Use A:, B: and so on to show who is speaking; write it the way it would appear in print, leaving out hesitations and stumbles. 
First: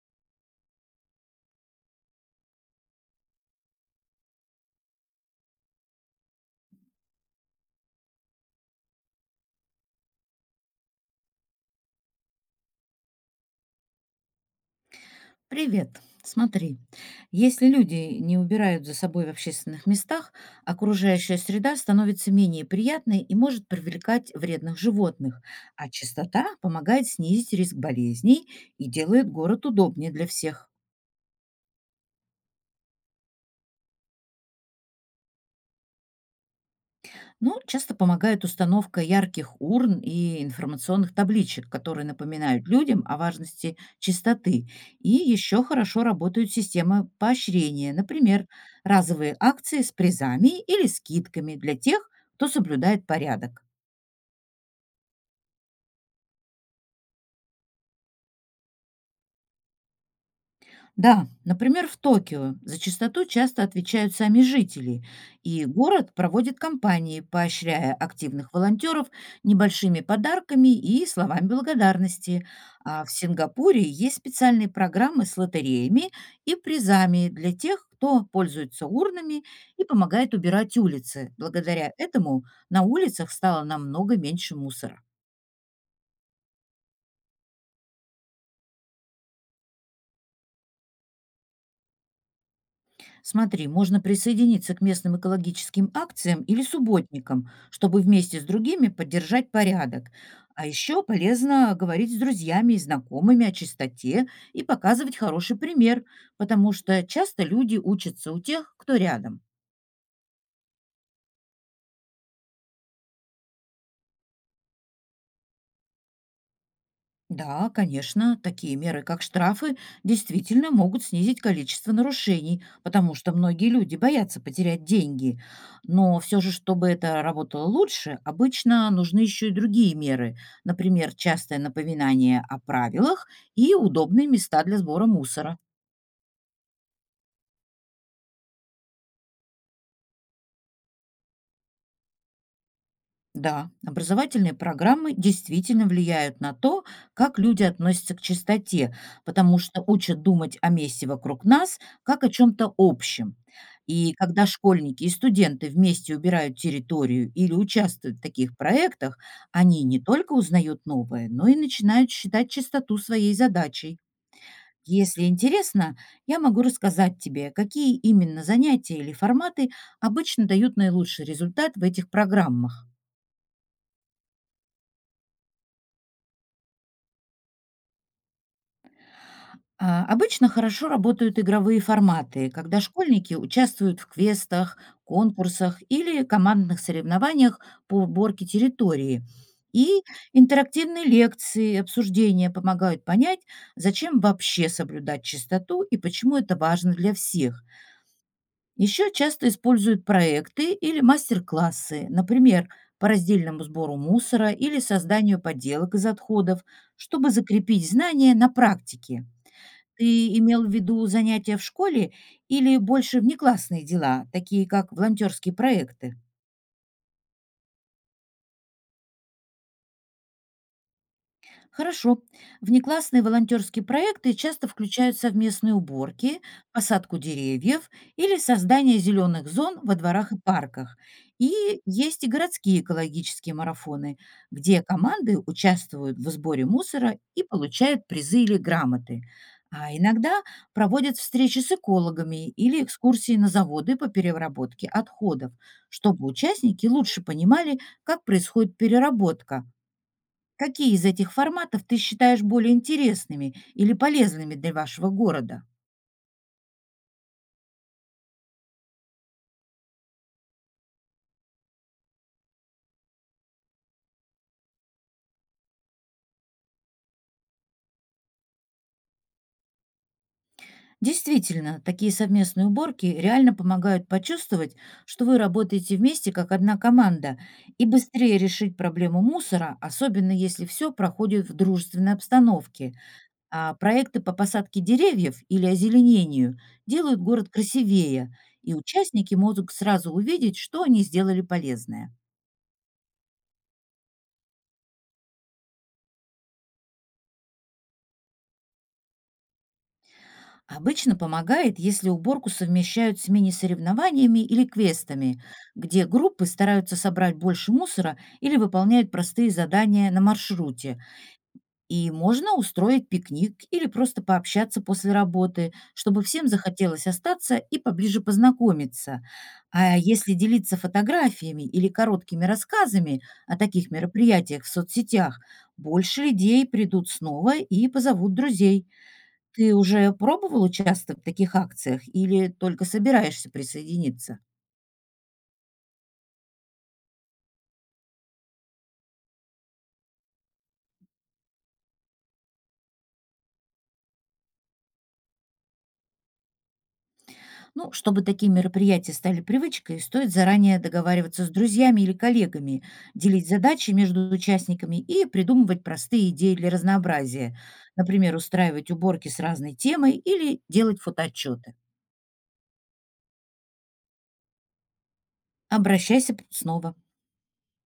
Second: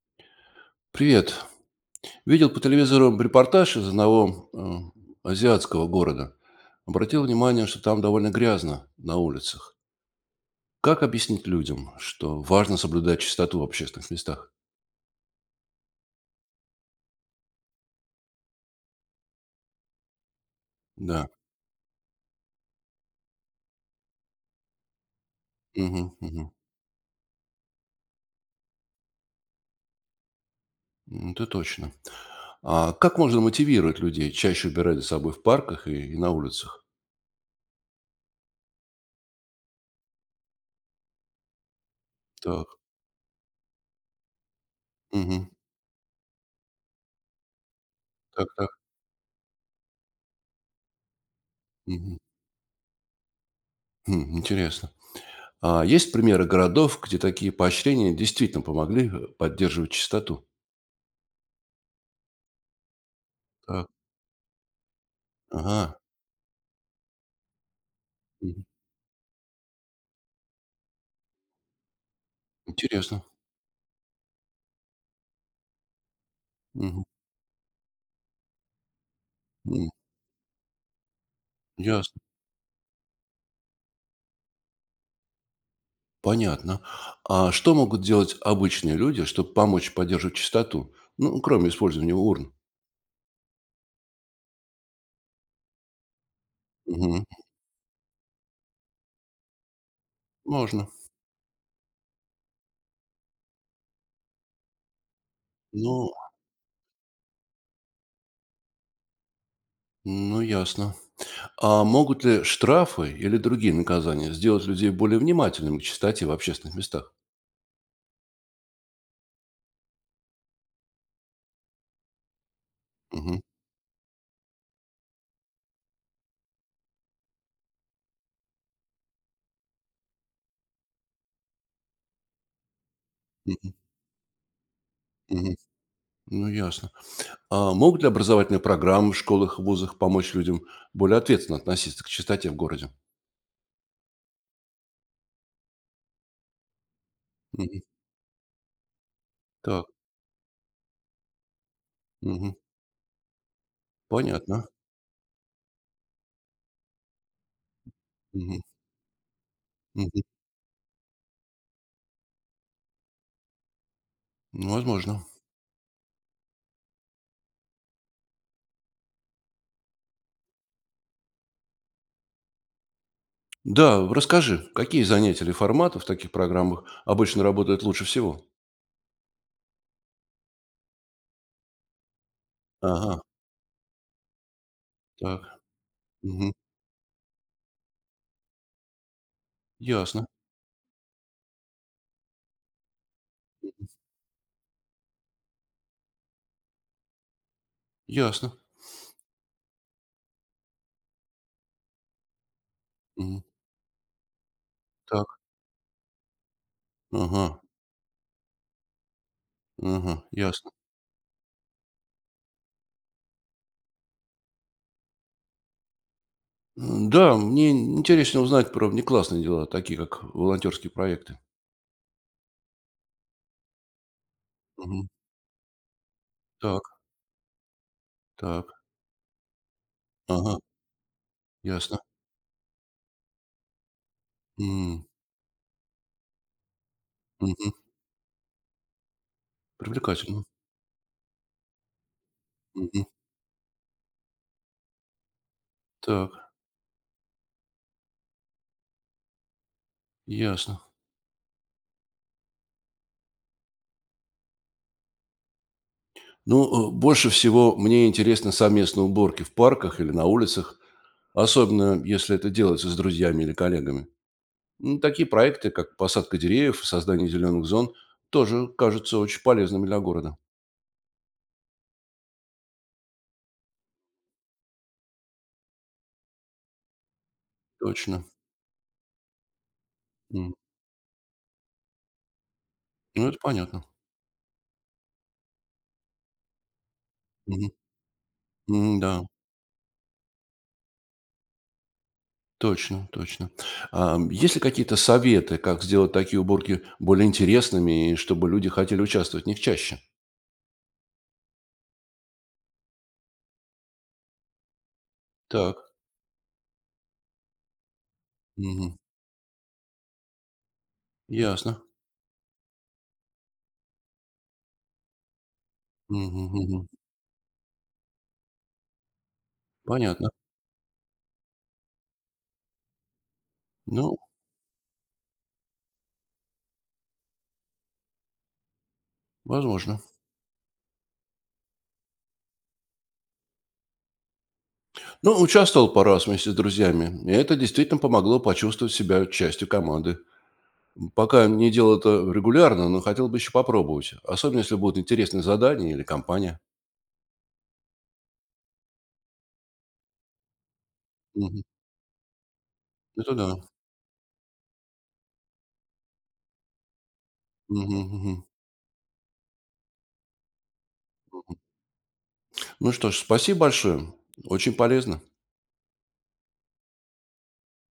A: Привет. Видел по телевизору репортаж из одного азиатского города. Обратил внимание, что там довольно грязно на улицах. Как объяснить людям, что важно соблюдать чистоту в общественных местах?
B: Привет. Смотри, если люди не убирают за собой в общественных местах,
A: Да.
B: окружающая среда становится менее приятной и может привлекать вредных животных, а
A: Мгм,
B: чистота
A: мгм.
B: помогает снизить риск болезней и делает город удобнее для всех.
A: М, это точно. А как можно мотивировать людей чаще убирать за собой в парках и на улицах?
B: Ну, часто помогает установка ярких урн и информационных табличек, которые напоминают
A: Так.
B: людям о важности чистоты. И
A: Мгм.
B: еще хорошо работают системы поощрения, например,
A: Так, так.
B: разовые акции с призами или скидками для тех,
A: Мгм.
B: кто соблюдает порядок.
A: Хм, интересно. А есть примеры городов, где такие поощрения действительно помогли поддерживать чистоту?
B: Да, например, в Токио за чистоту часто
A: Так.
B: отвечают сами жители, и
A: Ага.
B: город проводит кампании, поощряя активных волонтеров небольшими подарками и словами благодарности. А в
A: Интересно.
B: Сингапуре есть специальные программы с лотереями и
A: Мгм.
B: призами для тех, кто пользуется урнами и
A: М.
B: помогает убирать улицы. Благодаря
A: Ясно.
B: этому на улицах стало намного меньше мусора.
A: Понятно. А что могут делать обычные люди, чтобы помочь поддерживать чистоту? Ну, кроме использования урн.
B: Смотри, можно присоединиться к местным экологическим акциям или
A: Мгм.
B: субботникам, чтобы вместе с другими поддержать порядок. А
A: Можно.
B: еще полезно говорить с друзьями и знакомыми о чистоте и показывать хороший пример,
A: Ну,
B: потому что часто люди учатся у тех, кто рядом.
A: ну, ясно. А могут ли штрафы или другие наказания сделать людей более внимательными к чистоте в общественных местах?
B: Да, конечно, такие меры, как штрафы, действительно могут снизить количество нарушений, потому что
A: Мгм.
B: многие люди боятся потерять деньги. Но все же, чтобы это работало лучше, обычно нужны еще и другие меры, например, частое напоминание о правилах
A: Мгм.
B: и удобные места для сбора
A: Мгм.
B: мусора.
A: Ну, ясно. А могут ли образовательные программы в школах, вузах помочь людям более ответственно относиться к чистоте в городе?
B: Да, образовательные программы действительно влияют на то, как люди
A: Мгм.
B: относятся к чистоте, потому что
A: Так.
B: учат думать о месте вокруг нас как о
A: Мгм.
B: чем-то общем. И когда
A: Понятно.
B: школьники и студенты вместе убирают территорию или участвуют в таких
A: Мгм.
B: проектах, они не
A: Мгм.
B: только узнают новое, но и начинают считать чистоту своей задачей.
A: Ну, возможно.
B: Если интересно, я могу рассказать тебе, какие именно занятия или форматы обычно дают наилучший результат в этих программах.
A: Да, расскажи, какие занятия или форматы в таких программах обычно работают лучше всего?
B: Обычно хорошо работают игровые форматы, когда
A: Ага,
B: школьники участвуют в квестах,
A: так,
B: конкурсах или
A: мгм,
B: командных соревнованиях по уборке территории. И
A: ясно,
B: интерактивные лекции, обсуждения помогают понять, зачем вообще соблюдать чистоту и почему это важно для всех.
A: ясно,
B: Еще часто используют проекты или мастер-классы, например, по
A: мгм,
B: раздельному сбору мусора или
A: так,
B: созданию поделок из отходов, чтобы
A: ага,
B: закрепить знания на практике.
A: ага,
B: Ты имел в
A: ясно.
B: виду занятия в школе или больше внеклассные дела, такие как волонтерские проекты?
A: М, да, мне интересно узнать про внеклассные дела, такие как волонтерские проекты.
B: Хорошо. Внеклассные волонтерские проекты часто
A: Мгм,
B: включают совместные уборки,
A: так,
B: посадку деревьев или
A: так,
B: создание зеленых зон во дворах и
A: ага,
B: парках. И
A: ясно.
B: есть и городские экологические марафоны, где
A: М,
B: команды участвуют в сборе мусора и
A: мгм,
B: получают призы или грамоты. А иногда
A: привлекательно.
B: проводят встречи с экологами или
A: Мгм,
B: экскурсии на заводы по переработке отходов, чтобы
A: так,
B: участники лучше понимали, как происходит переработка.
A: ясно.
B: Какие из этих форматов ты считаешь более интересными или полезными для вашего города?
A: Ну, больше всего мне интересны совместные уборки в парках или на улицах, особенно если это делается с друзьями или коллегами. Ну, такие проекты, как посадка деревьев и создание зеленых зон, тоже кажутся очень полезными для города.
B: Действительно, такие совместные уборки реально помогают почувствовать, что вы работаете вместе как одна команда, и
A: Точно.
B: быстрее решить проблему мусора, особенно
A: М.
B: если все проходит в дружественной обстановке.
A: Ну, это
B: А
A: понятно.
B: проекты по посадке деревьев или озеленению делают город
A: Мгм.
B: красивее, и
A: М, да,
B: участники могут сразу увидеть, что они сделали полезное.
A: точно, точно. А, м, есть ли какие-то советы, как сделать такие уборки более интересными, и чтобы люди хотели участвовать в них чаще?
B: Обычно помогает, если уборку совмещают с мини-соревнованиями или квестами,
A: Так,
B: где группы стараются собрать больше мусора или
A: мгм.
B: выполняют простые задания на маршруте.
A: Ясно.
B: И можно устроить пикник или просто пообщаться после работы, чтобы
A: Мгм,
B: всем
A: мгм.
B: захотелось остаться и поближе познакомиться. А
A: Понятно.
B: если делиться фотографиями или короткими рассказами о таких
A: Ну,
B: мероприятиях в соцсетях, больше людей придут снова и позовут друзей. Ты
A: возможно.
B: уже пробовал участвовать в таких акциях или только собираешься присоединиться?
A: Ну, участвовал пару раз вместе с друзьями, и это действительно помогло почувствовать себя частью команды. Пока не делал это регулярно, но хотел бы еще попробовать, особенно если будут интересные задания или компания.
B: Ну, чтобы такие мероприятия стали привычкой, стоит заранее договариваться с
A: Мгм.
B: друзьями или коллегами,
A: Это
B: делить
A: да.
B: задачи между участниками и придумывать простые идеи для разнообразия.
A: Мгм,
B: Например,
A: мгм.
B: устраивать уборки с разной темой или делать фотоотчеты.
A: Ну что ж, спасибо большое. Очень полезно.
B: Обращайся снова.